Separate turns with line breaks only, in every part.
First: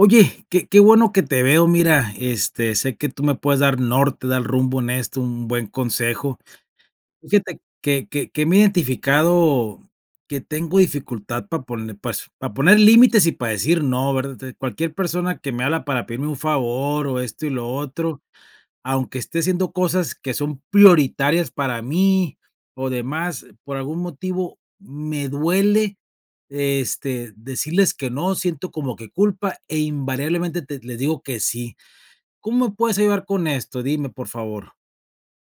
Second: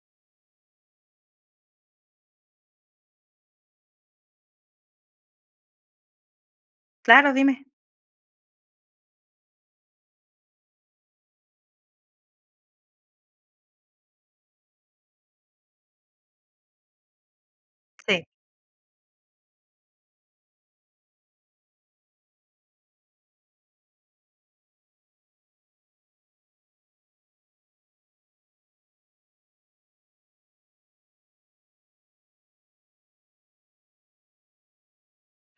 Oye, que que bueno que te veo. Mira, este, sé que tú me puedes dar norte, dar rumbo en esto, un buen consejo.
Claro,
Fíjate
dime.
que que que me he identificado que tengo dificultad para pone pues, para poner límites y para decir no, ¿verdad? De cualquier persona que me habla para pedirme un favor, o esto y lo otro,
Sí.
aunque esté haciendo cosas que son prioritarias para mí o demás, por algún motivo me duele, este, decirles que no. Siento como que culpa e, invariablemente, te les digo que sí. ¿Cómo me puedes ayudar con esto? Dime, por favor.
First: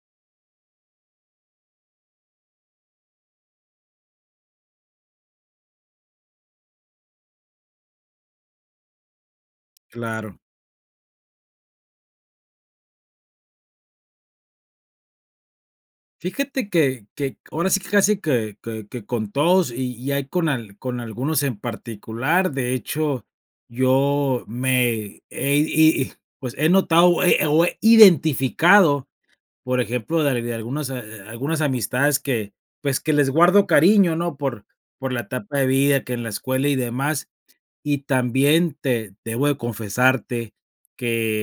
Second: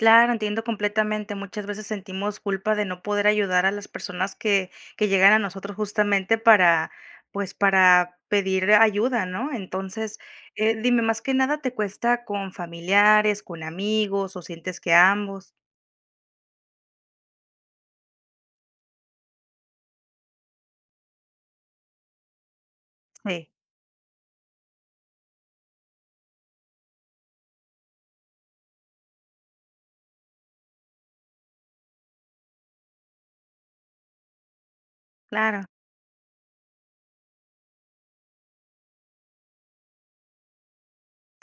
Claro, entiendo completamente. Muchas veces sentimos culpa de no poder ayudar a las personas que que llegan a nosotros justamente para, pues, para pedir ayuda, ¿no? Entonces,
Claro.
eh, dime, más que nada, ¿te cuesta con familiares, con amigos, o sientes que ambos?
Fíjate que que, ahora sí que casi que que que con todos y y ahí con al con algunos en particular. De hecho,
Sí.
yo me he y y pues he notado, o he o he identificado, por ejemplo, de de algunas a algunas amistades que, pues, que les guardo cariño, ¿no? Por por la etapa
Claro.
de vida, que en la escuela y demás, y también te debo de confesarte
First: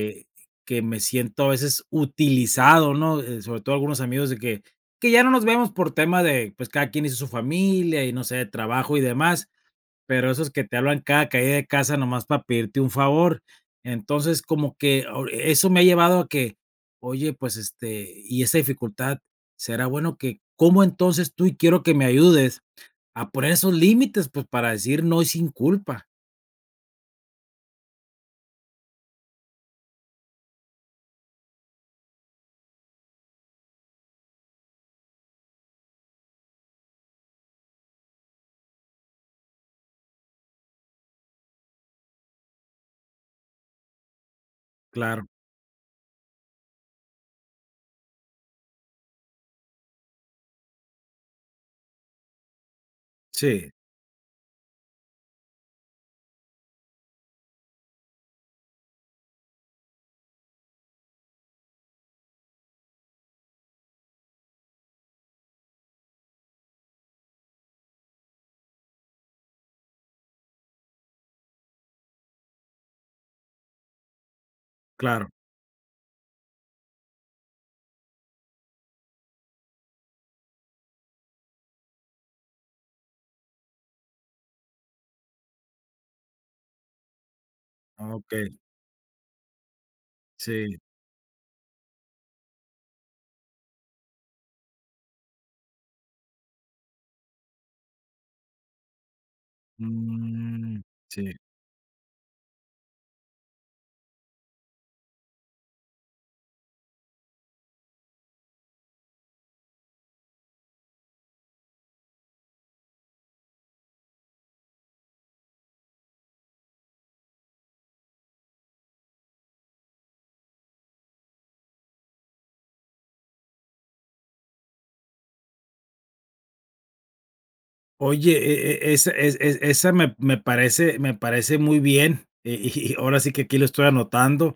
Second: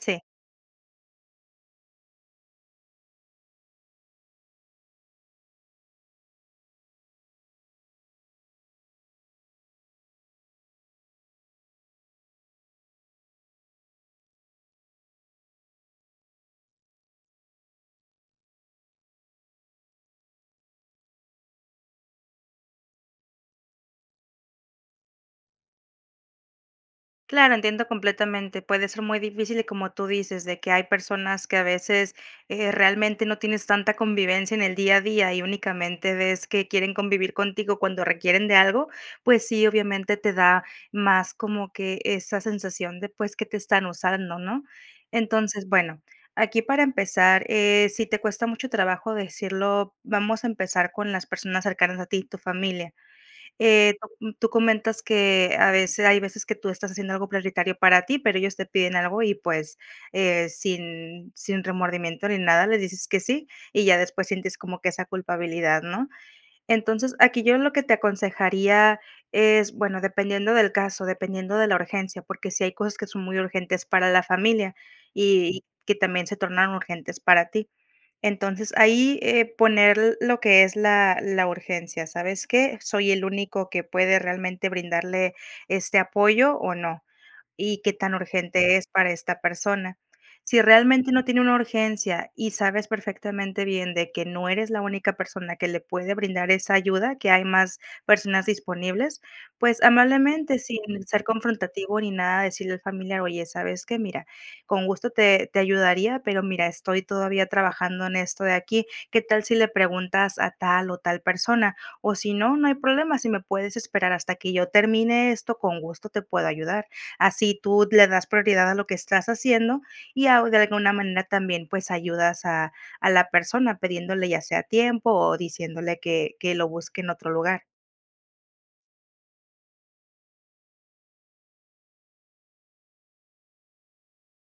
Sí.
que me siento, a veces, utilizado, ¿no? Eh, sobre todo, algunos amigos de que que ya no nos vemos por tema de, pues, cada quien hizo su familia y no sé, de trabajo y demás, pero esos que te hablan cada caída de casa nomás para pedirte un favor. Entonces, como que o e eso me ha llevado a que, oye, pues, este y esa dificultad, ¿será bueno que cómo entonces tú? Y quiero que me ayudes a poner esos límites, pues, para decir no, y sin culpa.
Claro, entiendo completamente. Puede ser muy difícil, y como tú dices, de que hay personas que, a veces, eh, realmente no tienes tanta convivencia en el día a día y únicamente ves que quieren convivir contigo cuando requieren de algo, pues sí, obviamente, te da más como que, esa sensación de, pues, que te están usando, ¿no?
Claro.
Entonces, bueno. Aquí, para empezar, eh, si te cuesta mucho trabajo decirlo, vamos a empezar con las personas cercanas a ti, tu familia.
Sí.
Eh, no, tú comentas que, a veces hay veces que tú estás haciendo algo prioritario para ti, pero ellos te piden algo y, pues, eh, sin sin remordimiento ni nada, les dices que sí, y ya después sientes como que esa culpabilidad, ¿no? Entonces, aquí yo en lo que te aconsejaría, es, bueno, dependiendo del caso, dependiendo de la urgencia, porque sí hay cosas que son muy urgentes para la familia
Claro.
y y que también se tornaron urgentes para ti. Entonces, ahí, eh, poner lo que es la la urgencia. ¿Sabes qué? ¿Soy el único que puede realmente brindarle este apoyo, o no? Y, ¿qué tan
Okey.
urgente es para esta persona? Si
Sí.
realmente no tiene una urgencia, y sabes perfectamente bien de que no eres la única persona que le puede brindar esa ayuda, que hay más personas disponibles, pues, amablemente, sin
Mm.
ser
Sí.
confrontativo ni nada, decirle al familiar: "Oye, ¿sabes qué? Mira, con gusto te te ayudaría, pero mira, estoy todavía trabajando en esto de aquí. ¿Qué tal si le preguntas a tal o tal persona? O, si no, no hay problema. Si me puedes esperar hasta que yo termine esto, con gusto te puedo ayudar". Así tú le das prioridad a lo que estás haciendo y au de alguna manera, también, pues, ayudas a a la persona pidiéndole ya sea tiempo, o diciéndole que que lo busque en otro lugar.
Oye, e e es es es esa me me parece me parece muy bien. Eh, y y ahora sí que aquí lo estoy anotando,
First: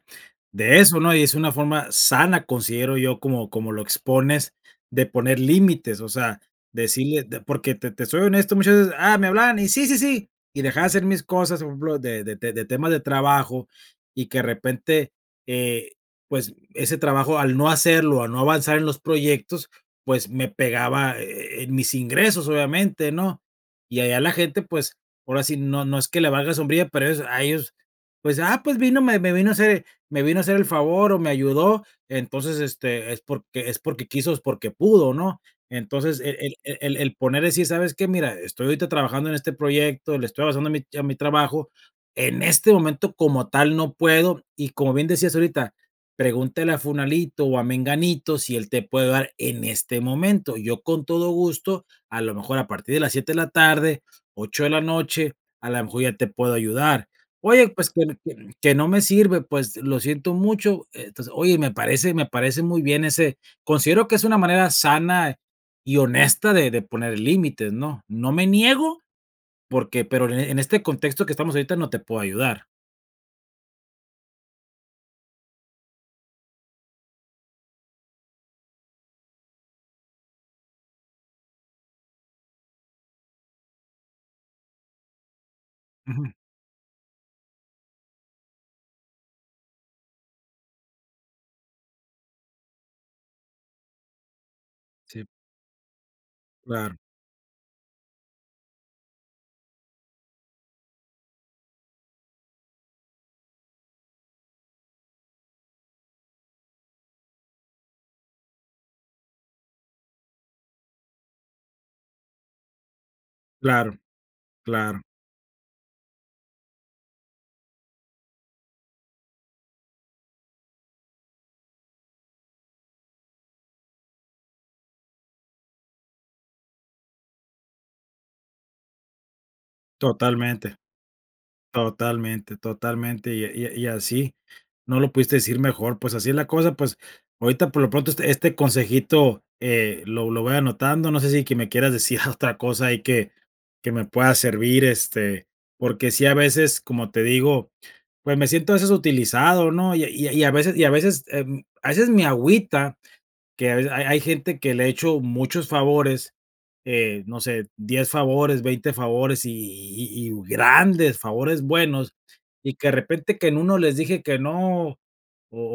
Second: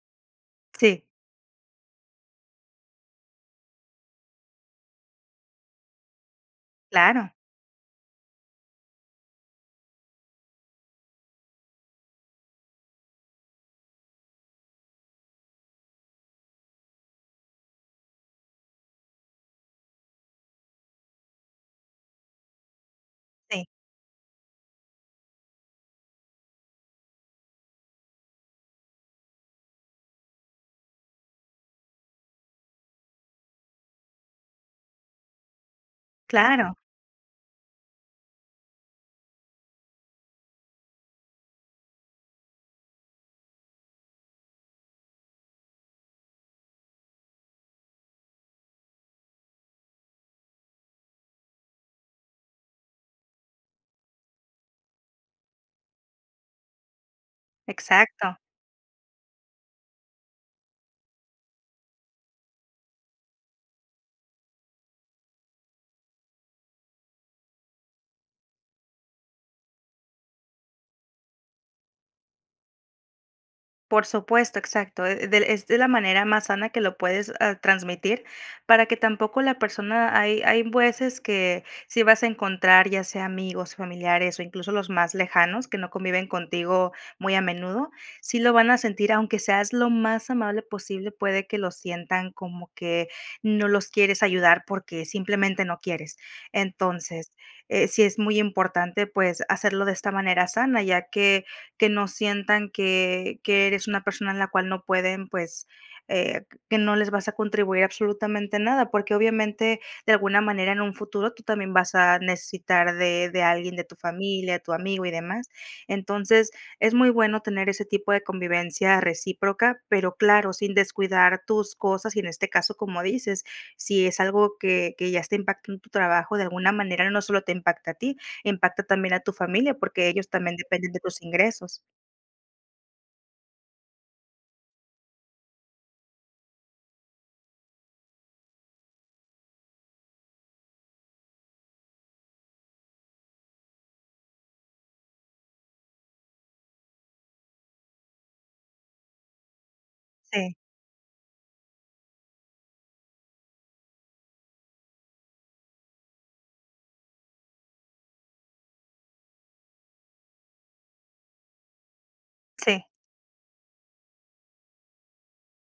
de eso,
Sí.
¿no? Y es una forma sana, considero yo, como como lo expones, de poner límites, o sea, decirle
Claro.
de porque te te te soy honesto, muchas veces, ah, me hablaban y sí, sí, sí. Y dejaba hacer mis cosas, por ejemplo, de de de temas de trabajo, y que, de repente, eh, pues, ese trabajo, al no hacerlo, al no avanzar en los proyectos, pues, me pegaba e e en mis ingresos, obviamente, ¿no?
Sí.
Y allá la gente, pues, ahora sí, no no es que le valga sombrilla, pero es, a ellos, pues, ah, pues vino, me me vino a hacer me vino a hacer el favor o me ayudó, entonces, este, es porque es porque quiso, es porque pudo, ¿no? Entonces, e el
Claro.
e el el poner así, ¿sabes qué? Mira, estoy ahorita trabajando en este proyecto, le estoy avanzando a mi a mi trabajo, en este momento como tal no puedo y, como bien decías ahorita, pregúntale a Fulanito o a Menganito si él te puede dar en este momento. Yo con todo gusto, a lo mejor a partir de las 7 de la tarde, 8 de la noche, a lo mejor ya te puedo ayudar. "Oye, pues que
Exacto.
que que no me sirve", pues, lo siento mucho. Entonces, oye, me parece me parece muy bien ese considero que es una manera sana y honesta de de poner límites, ¿no? No me niego porque pero en e en este contexto que estamos ahorita, no te puedo ayudar.
Por supuesto, exacto. Eh, del es de la manera más sana que lo puedes, ah, transmitir para que tampoco la persona hay hay veces que sí vas a encontrar, ya sea amigos, familiares, o incluso los más lejanos, que no conviven
Ujú.
contigo muy a menudo, sí lo van a sentir, aunque seas lo más amable posible, puede que lo sientan como que no los quieres ayudar porque
Sí.
simplemente no quieres.
Claro.
Entonces, eh, sí es muy importante, pues, hacerlo de esta manera sana, ya que que no sientan que que eres una persona en la cual no pueden, pues, eh, que no les vas a contribuir absolutamente nada, porque, obviamente, de alguna manera, en un futuro tú también vas a necesitar de de alguien de
Claro.
tu familia, tu
Claro.
amigo y demás. Entonces, es muy bueno tener ese tipo de convivencia recíproca, pero claro, sin descuidar tus cosas y, en este caso, como dices, si es algo que que ya está impactando en tu trabajo de alguna manera, no solo te impacta a ti, impacta también a tu familia, porque ellos también
Totalmente.
dependen de tus ingresos.
Totalmente, totalmente y a y a y así no lo pudiste decir mejor, pues así es la cosa, pues, ahorita por lo pronto este este consejito, eh, lo lo voy anotando, no sé si que me quieras decir otra cosa ahí que que me pueda servir, este, porque sí, a veces, como te digo, pues me siento a veces utilizado, ¿no? Y a y a y a
Sí.
veces y a veces em, a veces me agüita, que a veces ha hay gente que le he hecho muchos favores, eh, no sé, 10 favores, 20 favores y y y y grandes, favores buenos, y
Sí.
que de repente que en 1 les dije que no, o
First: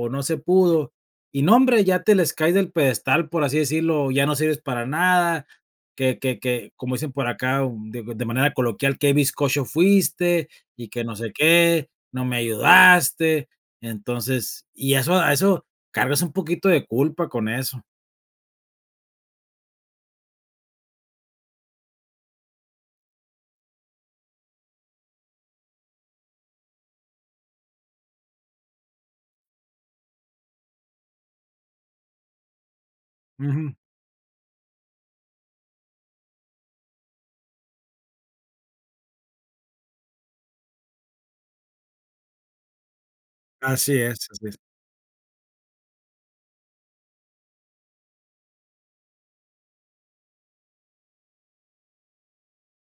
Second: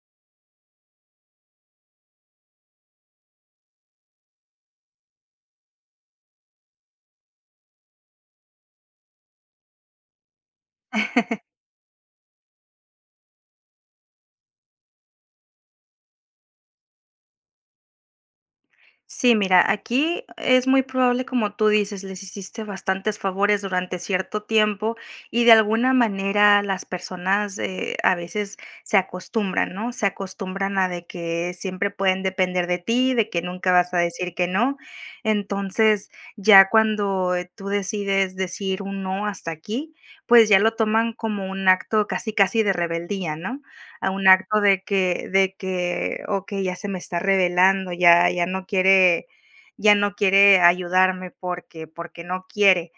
o no se pudo. Y no hombre, ya te les caes del pedestal, por así decirlo, ya no sirves para nada, que que que, como dicen por acá o de de manera coloquial, qué bizcocho fuiste y que no sé qué, no me ayudaste. Entonces, y eso a eso cargas un poquito de culpa con eso.
Sí, mira, aquí es muy probable, como tú dices. Les hiciste bastantes favores durante cierto tiempo, y de alguna manera, las personas, eh a veces se acostumbran, ¿no? Se acostumbran a de que siempre pueden depender de ti, de que nunca
Ujú.
vas a decir que no. Entonces, ya cuando, eh, tú decides decir un no, hasta aquí, pues ya lo toman como un acto casi casi de rebeldía, ¿no?
Así
A un
es, así es.
acto de que de que, okey, ya se me está revelando, ya ya no quiere ya no quiere ayudarme porque porque no quiere.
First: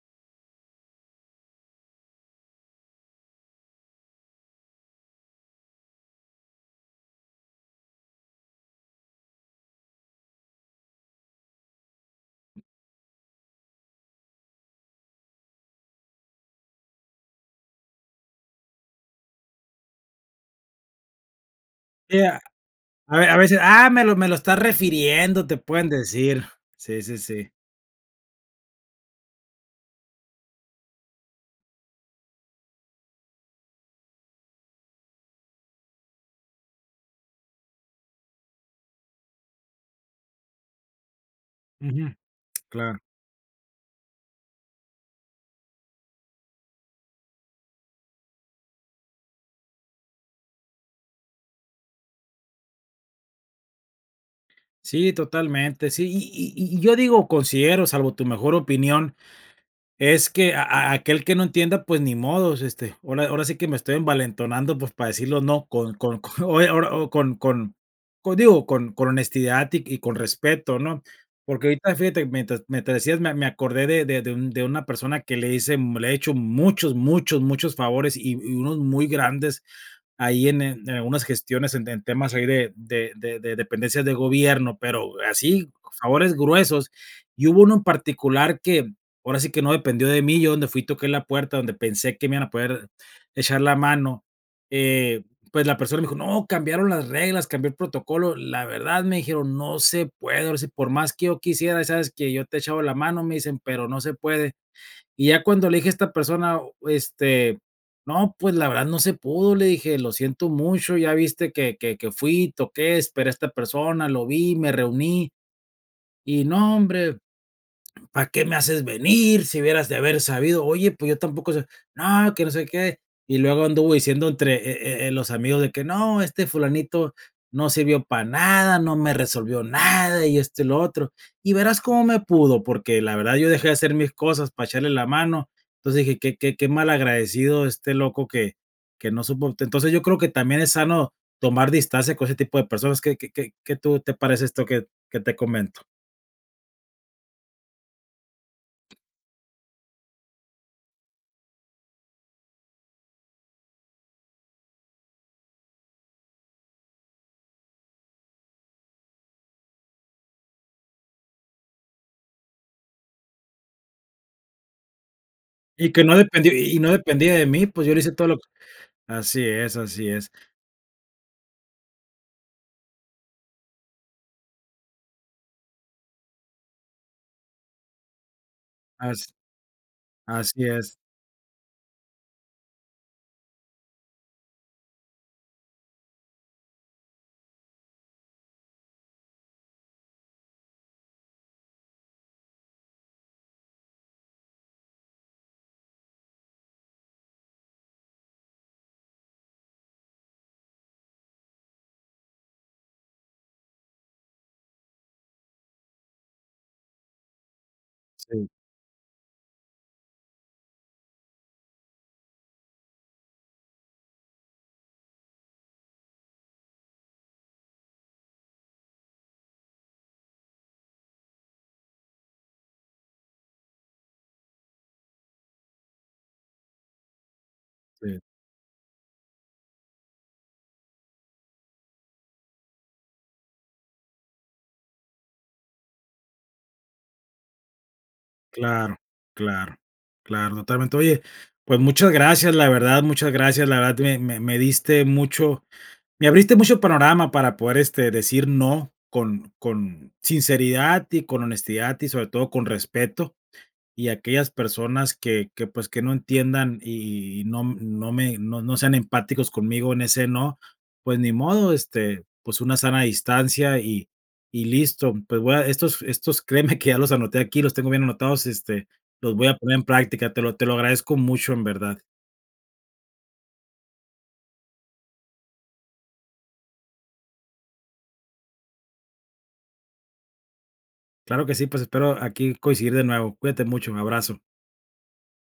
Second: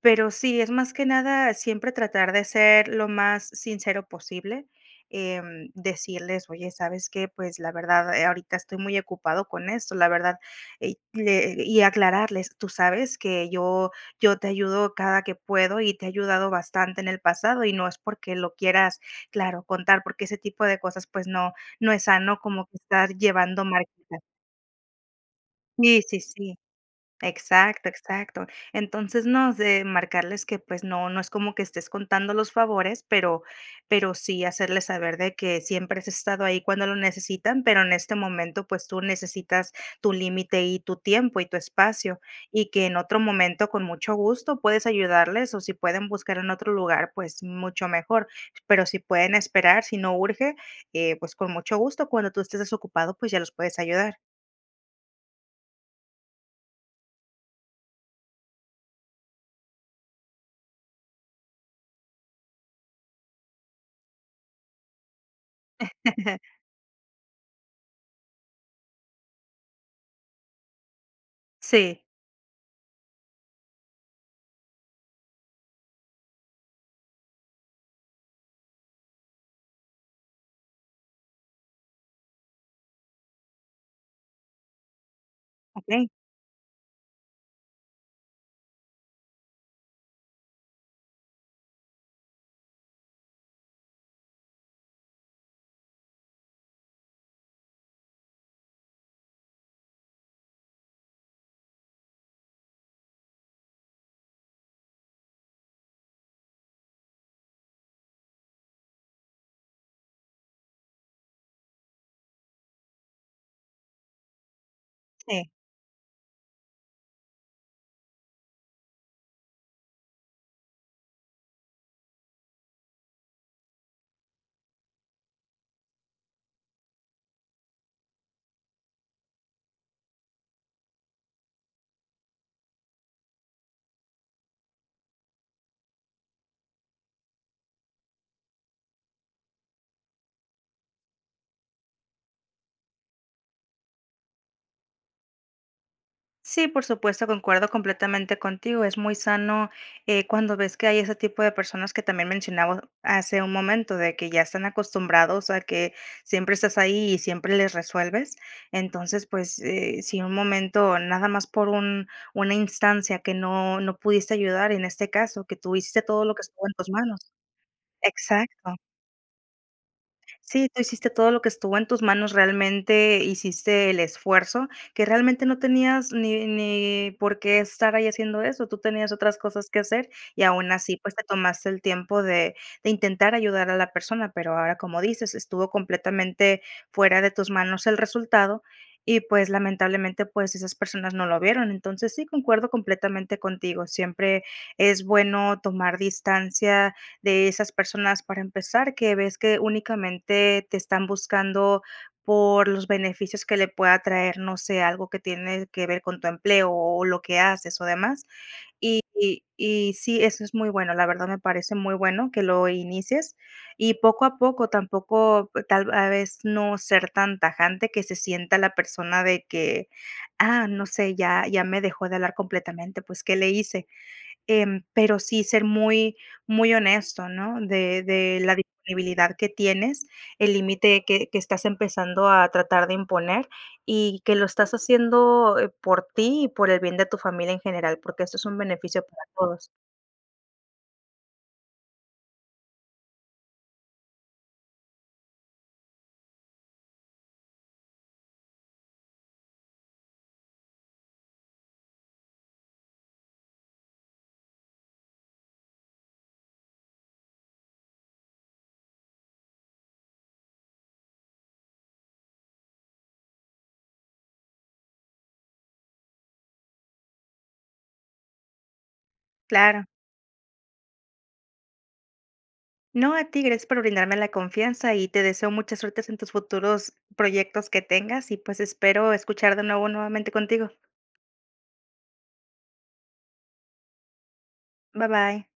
Pero sí, es más que nada, siempre tratar de ser lo más sincero posible. Em, decirles: "Oye, ¿sabes que? Pues la verdad, eh, ahorita estoy muy ocupado con esto, la verdad", y que y aclararles, tú sabes que yo yo te ayudo cada que puedo y te he ayudado bastante en el pasado y no es porque lo quieras claro, contar, porque ese tipo de cosas, pues, no, no es
E
sano,
a
como que estás
A ve a veces,
llevando mal.
"Ah, me lo
[unintelligible]
me lo estás refiriendo", te pueden
Sí, sí,
decir.
sí.
Sí, sí, sí.
Exacto, exacto. Entonces no, es de marcarles que, pues no no es como que estés contando los favores, pero pero sí hacerles saber de que siempre has estado ahí cuando lo necesitan, pero en este momento, pues tú necesitas tu límite, y tu tiempo, y tu
Ujú.
espacio, y que en
Claro.
otro momento con mucho gusto puedes ayudarles, o si pueden buscar en otro lugar, pues mucho mejor. Pero si pueden esperar, si no urge, eh, pues con mucho gusto, cuando tú estés desocupado, pues ya los puedes ayudar.
Sí, totalmente. Sí, y y y y yo digo considero, salvo tu mejor opinión, es que a a aquel que no entienda, pues ni modos. Este, ahora ahora sí que me estoy envalentonando, pues, para decirlo no con con con eh ahora o con con con con digo, con con honestidad y y con respeto, ¿no? Porque ahorita,
Sí.
fíjate, mientras mientras me decías me me acordé de de de de un de una persona que le hice le he hecho muchos, muchos, muchos favores, y y unos muy grandes ahí en en algunas gestiones, en en temas ahí de de de de dependencias de gobierno, pero así,
Okey.
favores gruesos. Y hubo uno en particular que, ahora sí que no dependió de mí, yo, donde fui, toqué la puerta, donde pensé que me iban a poder echar la mano. Eh, pues la persona me dijo: "No, cambiaron las reglas, cambió el protocolo, la verdad", me dijeron: "No se puede, ahora sí, por más que yo quisiera, ¿sabes qué? Yo te he echaba la mano", me dicen "pero no se puede". Y ya cuando le dije a esta persona, este, "No, pues, la verdad no se pudo", le dije. "Lo siento mucho, ya viste que que que fui, toqué, esperé a esta persona, lo vi, me reuní",
Sí.
y: "No, hombre ¿para qué me haces venir, si hubieras de haber sabido?". "Oye, pues yo tampoco sé". "No, que no sé qué" y luego anduvo diciendo entre, eh eh eh los amigos de que no, este Fulanito no sirvió para nada, no me resolvió nada, y esto y lo otro. Y verás cómo me pudo, porque la verdad yo dejé de hacer mis cosas para echarle la mano. Entonces dije: "Que que que malagradecido este loco que que no supo". Entonces, yo creo que también es sano tomar distancia con ese tipo de personas. ¿Que que que que tú te parece esto que que te comento?
Sí, por supuesto, concuerdo completamente contigo. Es muy sano, eh, cuando ves que hay ese tipo de personas que también mencionamos hace un momento, de que ya están acostumbrados a que siempre estás ahí, y siempre les resuelves. Entonces, pues, eh, si un momento nada más, por un una instancia que no no pudiste ayudar en este caso, que tú
Y
hiciste
que no
todo lo que
dependí
estuvo en
y
tus
no
manos
dependía de mí, pues, yo le hice todo lo
Exacto.
así es, así es.
Sí, tú hiciste todo lo que estuvo en tus manos. Realmente, hiciste el esfuerzo, que realmente no tenías ni ni por qué estar ahí haciendo eso. Tú tenías
As
otras cosas que hacer y,
Así
aun
es.
así, pues, te tomaste el tiempo de de intentar ayudar a la persona. Pero ahora, como dices, estuvo completamente fuera de tus manos el resultado y, pues, lamentablemente, pues, esas personas no lo vieron. Entonces, sí, concuerdo completamente contigo. Siempre es bueno tomar distancia de esas personas para empezar, que ves que únicamente te están buscando por los beneficios que le pueda traer, no sé, algo que tiene que ver con tu empleo o lo que haces o demás.
Sí.
Y y y sí, eso es muy bueno, la verdad me parece muy bueno que lo inicies y, poco a poco, tampoco e tal a vez no ser tan tajante, que se sienta la persona de que, ah, no sé, ya ya me dejó de hablar completamente, pues, ¿qué le hice? Em, pero sí ser muy muy honesto, ¿no? De
[unintelligible]
de la disponibilidad que tienes, el límite que que estás empezando a tratar de imponer, y que lo estás haciendo, eh, por ti, y por el bien de tu familia en general, porque esto es un
Claro,
beneficio para todos.
claro, claro, totalmente. Oye, pues muchas gracias, la verdad, muchas gracias, la verdad me me me diste mucho me abriste mucho panorama para poder, este, decir no con con sinceridad y con honestidad y, sobre todo, con respeto. Y aquellas personas que que, pues, que no entiendan y y y no no me no no sean empáticos conmigo en ese no, pues ni modo, este, pues una sana distancia y y listo. Pues, voy a estos estos, créeme que ya los anoté aquí, los tengo bien anotados, este, los voy a poner en
Claro.
práctica. Te lo te lo agradezco mucho, en verdad.
No, a ti. Gracias por brindarme la confianza y te deseo mucha suertes en tus futuros proyectos que tengas, y pues, espero escuchar de nuevo nuevamente contigo.
Claro que sí, pues, espero aquí coincidir de nuevo. Cuídate mucho, un abrazo.
Bye, bye.